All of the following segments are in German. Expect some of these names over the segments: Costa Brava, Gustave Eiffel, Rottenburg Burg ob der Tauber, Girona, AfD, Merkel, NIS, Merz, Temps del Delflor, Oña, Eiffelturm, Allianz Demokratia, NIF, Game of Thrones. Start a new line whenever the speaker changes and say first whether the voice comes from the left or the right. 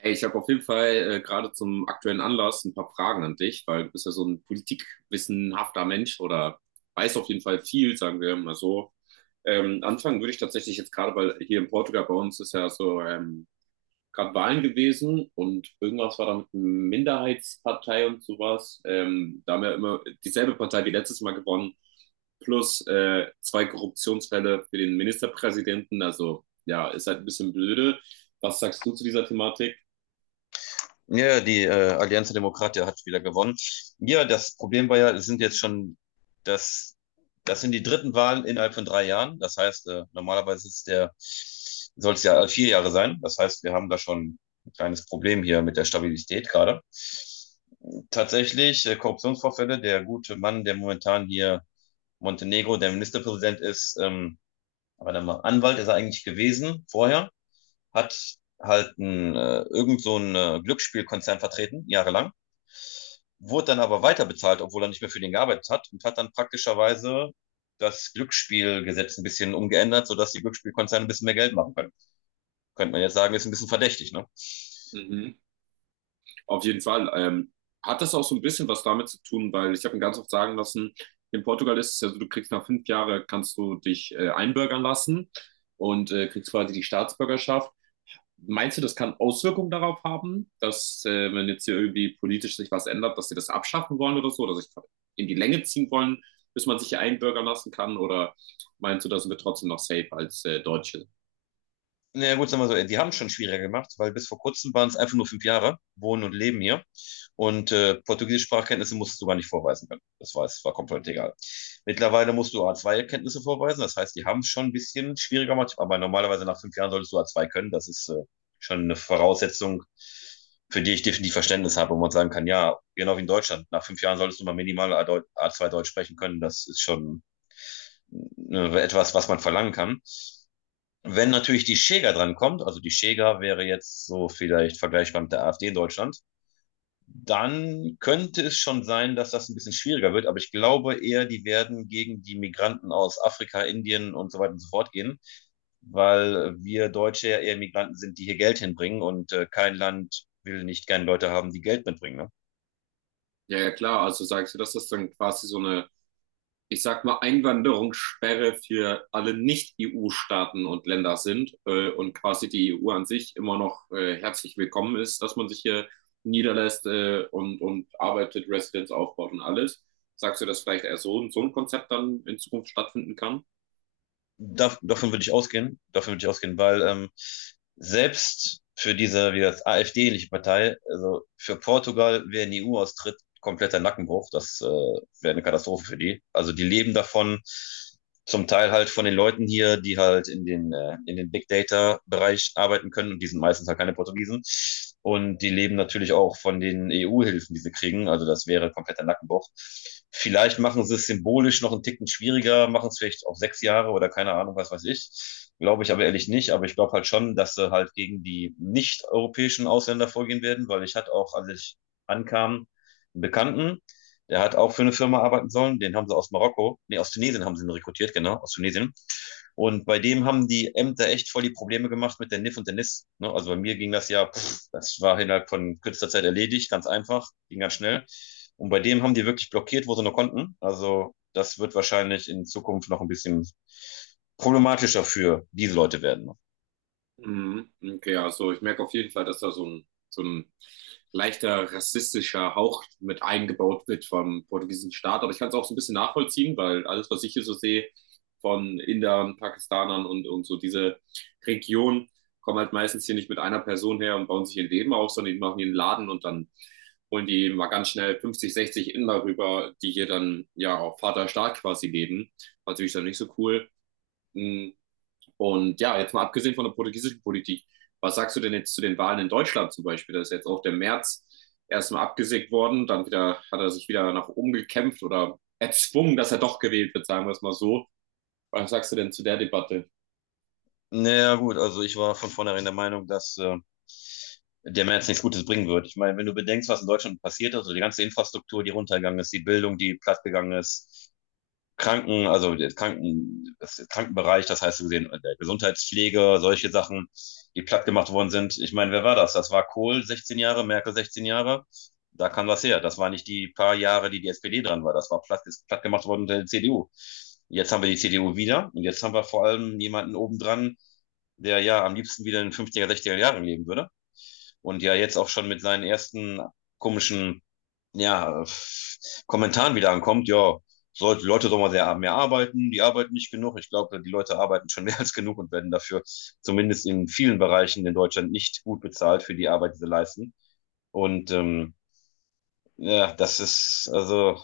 right: Hey, ich habe auf jeden Fall gerade zum aktuellen Anlass ein paar Fragen an dich, weil du bist ja so ein politikwissenhafter Mensch oder weißt auf jeden Fall viel, sagen wir mal so. Anfangen würde ich tatsächlich jetzt gerade, weil hier in Portugal bei uns ist ja so gerade Wahlen gewesen und irgendwas war da mit einer Minderheitspartei und sowas. Da haben wir immer dieselbe Partei wie letztes Mal gewonnen, plus zwei Korruptionsfälle für den Ministerpräsidenten. Also ja, ist halt ein bisschen blöde. Was sagst du zu dieser Thematik?
left: Ja, ja, die Allianz Demokratia hat wieder gewonnen. Ja, das Problem war ja, es sind jetzt schon, das, das sind die dritten Wahlen innerhalb von 3 Jahren. Das heißt, normalerweise ist der, soll es ja 4 Jahre sein. Das heißt, wir haben da schon ein kleines Problem hier mit der Stabilität gerade. Tatsächlich, Korruptionsvorfälle, der gute Mann, der momentan hier Montenegro der Ministerpräsident ist, aber dann mal Anwalt ist er eigentlich gewesen vorher, hat halt ein, irgend so ein Glücksspielkonzern vertreten, jahrelang, wurde dann aber weiter bezahlt, obwohl er nicht mehr für den gearbeitet hat und hat dann praktischerweise das Glücksspielgesetz ein bisschen umgeändert, sodass die Glücksspielkonzerne ein bisschen mehr Geld machen können. Könnte man jetzt sagen, ist ein bisschen verdächtig, ne?
right: Mhm. Auf jeden Fall. Hat das auch so ein bisschen was damit zu tun, weil ich habe mir ganz oft sagen lassen, in Portugal ist es ja so, du kriegst nach 5 Jahren, kannst du dich einbürgern lassen und kriegst quasi die Staatsbürgerschaft. Meinst du, das kann Auswirkungen darauf haben, dass wenn jetzt hier irgendwie politisch sich was ändert, dass sie das abschaffen wollen oder so, oder sich in die Länge ziehen wollen, bis man sich hier einbürgern lassen kann? Oder meinst du, da sind wir trotzdem noch safe als Deutsche?
left: Na ja, gut, sagen wir so, die haben es schon schwieriger gemacht, weil bis vor kurzem waren es einfach nur 5 Jahre, wohnen und leben hier. Und portugiesische Sprachkenntnisse musstest du gar nicht vorweisen können. Das war, es war komplett egal. Mittlerweile musst du A2-Kenntnisse vorweisen, das heißt, die haben es schon ein bisschen schwieriger gemacht, aber normalerweise nach 5 Jahren solltest du A2 können. Das ist schon eine Voraussetzung, für die ich definitiv Verständnis habe, wo man sagen kann, ja, genau wie in Deutschland, nach 5 Jahren solltest du mal minimal A2 Deutsch sprechen können. Das ist schon etwas, was man verlangen kann. Wenn natürlich die Schäger dran kommt, also die Schäger wäre jetzt so vielleicht vergleichbar mit der AfD in Deutschland, dann könnte es schon sein, dass das ein bisschen schwieriger wird. Aber ich glaube eher, die werden gegen die Migranten aus Afrika, Indien und so weiter und so fort gehen, weil wir Deutsche ja eher Migranten sind, die hier Geld hinbringen und kein Land will nicht gerne Leute haben, die Geld mitbringen. Ne?
right: Ja, ja, klar. Also sagst du, dass das dann quasi so eine, ich sag mal, Einwanderungssperre für alle Nicht-EU-Staaten und Länder sind und quasi die EU an sich immer noch herzlich willkommen ist, dass man sich hier niederlässt und arbeitet, Residenz aufbaut und alles. Sagst du, dass vielleicht eher so, so ein Konzept dann in Zukunft stattfinden kann?
left: Davon würde ich ausgehen, davon würde ich ausgehen, weil selbst für diese, wie das AfD-ähnliche Partei, also für Portugal, wer in die EU austritt, kompletter Nackenbruch, das wäre eine Katastrophe für die. Also die leben davon, zum Teil halt von den Leuten hier, die halt in den Big Data-Bereich arbeiten können und die sind meistens halt keine Portugiesen. Und die leben natürlich auch von den EU-Hilfen, die sie kriegen. Also das wäre kompletter Nackenbruch. Vielleicht machen sie es symbolisch noch einen Ticken schwieriger, machen es vielleicht auf 6 Jahre oder keine Ahnung, was weiß ich. Glaube ich aber ehrlich nicht. Aber ich glaube halt schon, dass sie halt gegen die nicht-europäischen Ausländer vorgehen werden, weil ich hatte auch, als ich ankam, einen Bekannten, der hat auch für eine Firma arbeiten sollen. Den haben sie aus Marokko, nee, aus Tunesien haben sie ihn rekrutiert, genau, aus Tunesien. Und bei dem haben die Ämter echt voll die Probleme gemacht mit der NIF und der NIS. Ne? Also bei mir ging das ja, pff, das war innerhalb von kürzester Zeit erledigt, ganz einfach, ging ganz schnell. Und bei dem haben die wirklich blockiert, wo sie nur konnten. Also das wird wahrscheinlich in Zukunft noch ein bisschen problematischer für diese Leute werden.
right: Mhm. Okay, also ich merke auf jeden Fall, dass da so ein leichter rassistischer Hauch mit eingebaut wird vom portugiesischen Staat. Aber ich kann es auch so ein bisschen nachvollziehen, weil alles, was ich hier so sehe von Indern, Pakistanern und so diese Region, kommen halt meistens hier nicht mit einer Person her und bauen sich ihr Leben auf, sondern die machen ihren Laden und dann holen die mal ganz schnell 50, 60 Inder rüber, die hier dann ja auf Vaterstaat quasi leben. War natürlich dann nicht so cool. Mhm. Und ja, jetzt mal abgesehen von der portugiesischen Politik, was sagst du denn jetzt zu den Wahlen in Deutschland zum Beispiel? Da ist jetzt auch der März erstmal abgesägt worden, dann wieder hat er sich wieder nach oben gekämpft oder erzwungen, dass er doch gewählt wird, sagen wir es mal so. Was sagst du denn zu der Debatte?
left: Naja, gut, also ich war von vornherein der Meinung, dass der März nichts Gutes bringen wird. Ich meine, wenn du bedenkst, was in Deutschland passiert ist, also die ganze Infrastruktur, die runtergegangen ist, die Bildung, die plattgegangen ist, Kranken, also der Kranken, das Krankenbereich, das heißt, so gesehen, der Gesundheitspflege, solche Sachen, die plattgemacht worden sind. Ich meine, wer war das? Das war Kohl 16 Jahre, Merkel 16 Jahre. Da kam was her. Das war nicht die paar Jahre, die die SPD dran war. Das war platt, ist plattgemacht worden unter der CDU. Jetzt haben wir die CDU wieder und jetzt haben wir vor allem jemanden obendran, der ja am liebsten wieder in den 50er Jahren leben würde. Und ja jetzt auch schon mit seinen ersten komischen, ja, Kommentaren wieder ankommt, ja, sollte Leute doch mal sehr mehr arbeiten, die arbeiten nicht genug. Ich glaube, die Leute arbeiten schon mehr als genug und werden dafür zumindest in vielen Bereichen in Deutschland nicht gut bezahlt für die Arbeit, die sie leisten. Und ja, das ist also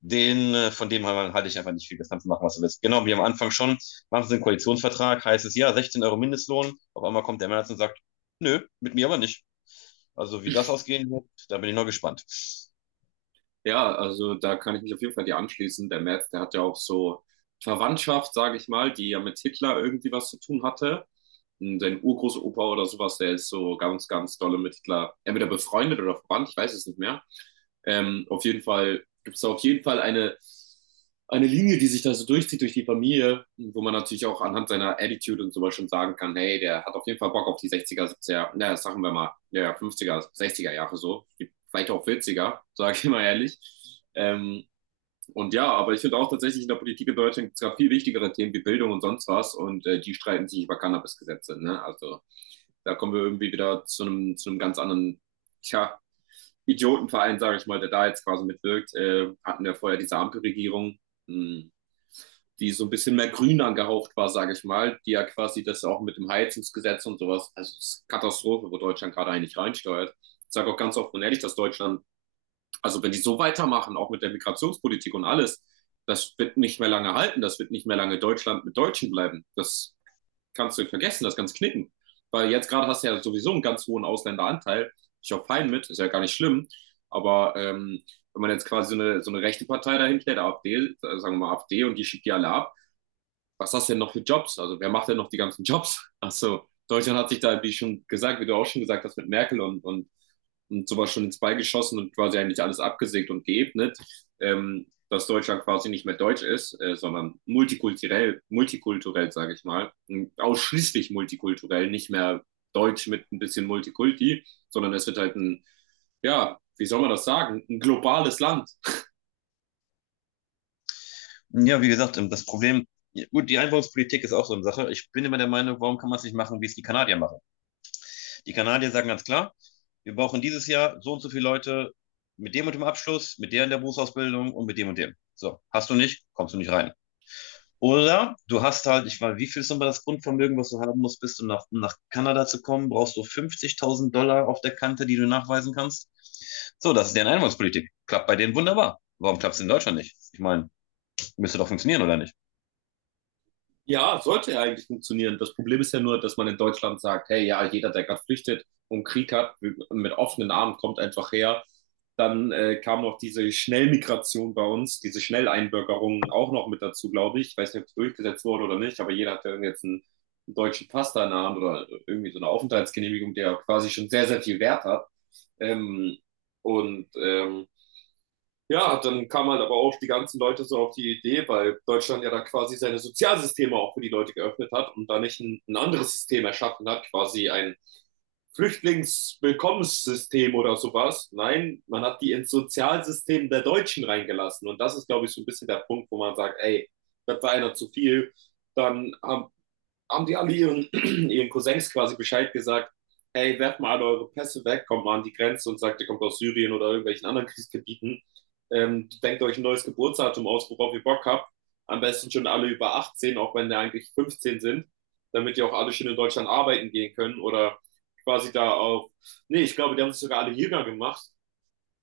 left: den, von dem halte ich einfach nicht viel. Das kannst du machen, was du willst. Genau, wie am Anfang schon, machen sie einen Koalitionsvertrag, heißt es ja, 16 € Mindestlohn. Auf einmal kommt der März und sagt, nö, mit mir aber nicht. Also wie das ausgehen wird, da bin ich noch gespannt.
right: Ja, also da kann ich mich auf jeden Fall dir anschließen. Der Merz, der hat ja auch so Verwandtschaft, sage ich mal, die ja mit Hitler irgendwie was zu tun hatte. Und sein Urgroßopa oder sowas, der ist so ganz, ganz dolle mit Hitler, entweder befreundet oder verwandt, ich weiß es nicht mehr. Auf jeden Fall gibt es auf jeden Fall eine Linie, die sich da so durchzieht durch die Familie, wo man natürlich auch anhand seiner Attitude und sowas schon sagen kann, hey, der hat auf jeden Fall Bock auf die sechziger, er naja, sagen wir mal, ja, ja, fünfziger, sechziger Jahre so, vielleicht auch vierziger, sage ich mal ehrlich. Ähm, und ja, aber ich finde auch tatsächlich in der Politik in Deutschland gibt es gerade viel wichtigere Themen wie Bildung und sonst was und die streiten sich über Cannabis-Gesetze. Ne? Also da kommen wir irgendwie wieder zu einem ganz anderen, tja, Idiotenverein, sage ich mal, der da jetzt quasi mitwirkt, hatten wir vorher diese Ampelregierung, mh, die so ein bisschen mehr grün angehaucht war, sage ich mal, die ja quasi das auch mit dem Heizungsgesetz und sowas, also es ist Katastrophe, wo Deutschland gerade eigentlich reinsteuert. Ich sage auch ganz offen und ehrlich, dass Deutschland, also wenn die so weitermachen, auch mit der Migrationspolitik und alles, das wird nicht mehr lange halten, das wird nicht mehr lange Deutschland mit Deutschen bleiben. Das kannst du vergessen, das kannst knicken. Weil jetzt gerade hast du ja sowieso einen ganz hohen Ausländeranteil. Ich auch fein mit, ist ja gar nicht schlimm. Aber wenn man jetzt quasi so eine rechte Partei dahin stellt, AfD, sagen wir mal AfD, und die schickt die alle ab, was hast du denn noch für Jobs? Also wer macht denn noch die ganzen Jobs? Also Deutschland hat sich da, wie schon gesagt, wie du auch schon gesagt hast, mit Merkel und sowas schon ins Bein geschossen und quasi eigentlich alles abgesägt und geebnet, dass Deutschland quasi nicht mehr deutsch ist, sondern multikulturell, multikulturell, sage ich mal, ausschließlich multikulturell, nicht mehr deutsch mit ein bisschen Multikulti, sondern es wird halt ein, ja, wie soll man das sagen, ein globales Land.
left: Ja, wie gesagt, das Problem, ja, gut, die Einwanderungspolitik ist auch so eine Sache. Ich bin immer der Meinung, warum kann man es nicht machen, wie es die Kanadier machen? Die Kanadier sagen ganz klar, wir brauchen dieses Jahr so und so viele Leute mit dem und dem Abschluss, mit der in der Berufsausbildung und mit dem und dem. So, hast du nicht, kommst du nicht rein. Oder du hast halt, ich weiß, wie viel ist nochmal das Grundvermögen, was du haben musst, bist du nach, um nach Kanada zu kommen, brauchst du 50.000 $ auf der Kante, die du nachweisen kannst. So, das ist deren Einwanderungspolitik. Klappt bei denen wunderbar. Warum klappt es in Deutschland nicht? Ich meine, müsste doch funktionieren, oder nicht?
right: Ja, sollte ja eigentlich funktionieren. Das Problem ist ja nur, dass man in Deutschland sagt, hey, ja, jeder, der gerade flüchtet und Krieg hat, mit offenen Armen kommt einfach her. Dann kam noch diese Schnellmigration bei uns, diese Schnelleinbürgerung auch noch mit dazu, glaube ich. Ich weiß nicht, ob es durchgesetzt wurde oder nicht, aber jeder hat ja jetzt einen, einen deutschen Pass da in der Hand oder irgendwie so eine Aufenthaltsgenehmigung, der quasi schon sehr, sehr viel Wert hat. Ähm, und ähm, ja, dann kam halt aber auch die ganzen Leute so auf die Idee, weil Deutschland ja da quasi seine Sozialsysteme auch für die Leute geöffnet hat und da nicht ein, ein anderes System erschaffen hat, quasi ein Flüchtlingswillkommenssystem oder sowas. Nein, man hat die ins Sozialsystem der Deutschen reingelassen. Und das ist, glaube ich, so ein bisschen der Punkt, wo man sagt, ey, das war einer zu viel. Dann haben, haben die alle ihren, ihren Cousins quasi Bescheid gesagt, ey, werft mal alle eure Pässe weg, kommt mal an die Grenze und sagt, ihr kommt aus Syrien oder irgendwelchen anderen Kriegsgebieten. Denkt euch ein neues Geburtsdatum aus, worauf ihr Bock habt. Am besten schon alle über 18, auch wenn die eigentlich 15 sind, damit die auch alle schön in Deutschland arbeiten gehen können oder quasi da auf. Nee, ich glaube, die haben es sogar alle Jäger gemacht,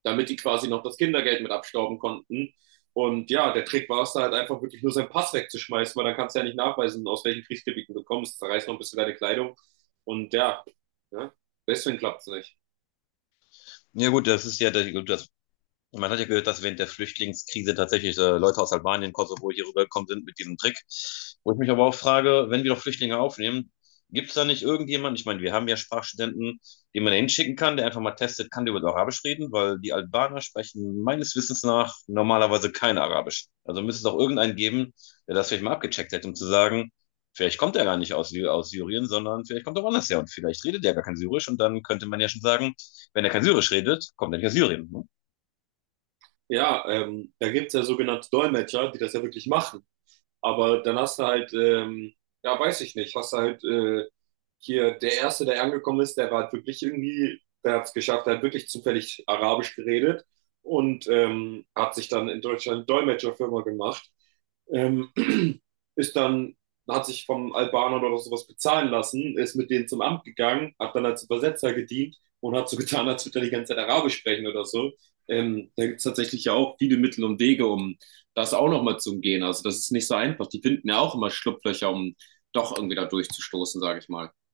right: damit die quasi noch das Kindergeld mit abstauben konnten. Und ja, der Trick war es da halt einfach wirklich nur seinen Pass wegzuschmeißen, weil dann kannst du ja nicht nachweisen, aus welchen Kriegsgebieten du kommst. Zerreißt noch ein bisschen deine Kleidung. Und ja, ja deswegen klappt es nicht.
left: Ja gut, das ist ja, der- gut, das Man hat ja gehört, dass während der Flüchtlingskrise tatsächlich Leute aus Albanien, Kosovo hier rübergekommen sind mit diesem Trick. Wo ich mich aber auch frage, wenn wir doch Flüchtlinge aufnehmen, gibt es da nicht irgendjemanden, ich meine, wir haben ja Sprachstudenten, den man da hinschicken kann, der einfach mal testet, kann der über Arabisch reden, weil die Albaner sprechen meines Wissens nach normalerweise kein Arabisch. Also müsste es auch irgendeinen geben, der das vielleicht mal abgecheckt hätte, um zu sagen, vielleicht kommt er gar nicht aus, aus Syrien, sondern vielleicht kommt er woanders her und vielleicht redet er gar kein Syrisch und dann könnte man ja schon sagen, wenn er kein Syrisch redet, kommt er nicht aus Syrien.
right: Ja, da gibt es ja sogenannte Dolmetscher, die das ja wirklich machen. Aber dann hast du halt, ja, weiß ich nicht, hast du halt hier, der Erste, der angekommen ist, der war halt wirklich irgendwie, der hat es geschafft, der hat wirklich zufällig Arabisch geredet und hat sich dann in Deutschland eine Dolmetscherfirma gemacht. Ähm, ist dann, hat sich vom Albaner oder sowas bezahlen lassen, ist mit denen zum Amt gegangen, hat dann als Übersetzer gedient und hat so getan, als würde er die ganze Zeit Arabisch sprechen oder so. Da gibt es tatsächlich ja auch viele Mittel und Wege, um das auch nochmal zu umgehen. Also das ist nicht so einfach. Die finden ja auch immer Schlupflöcher, um doch irgendwie da durchzustoßen, sage ich mal.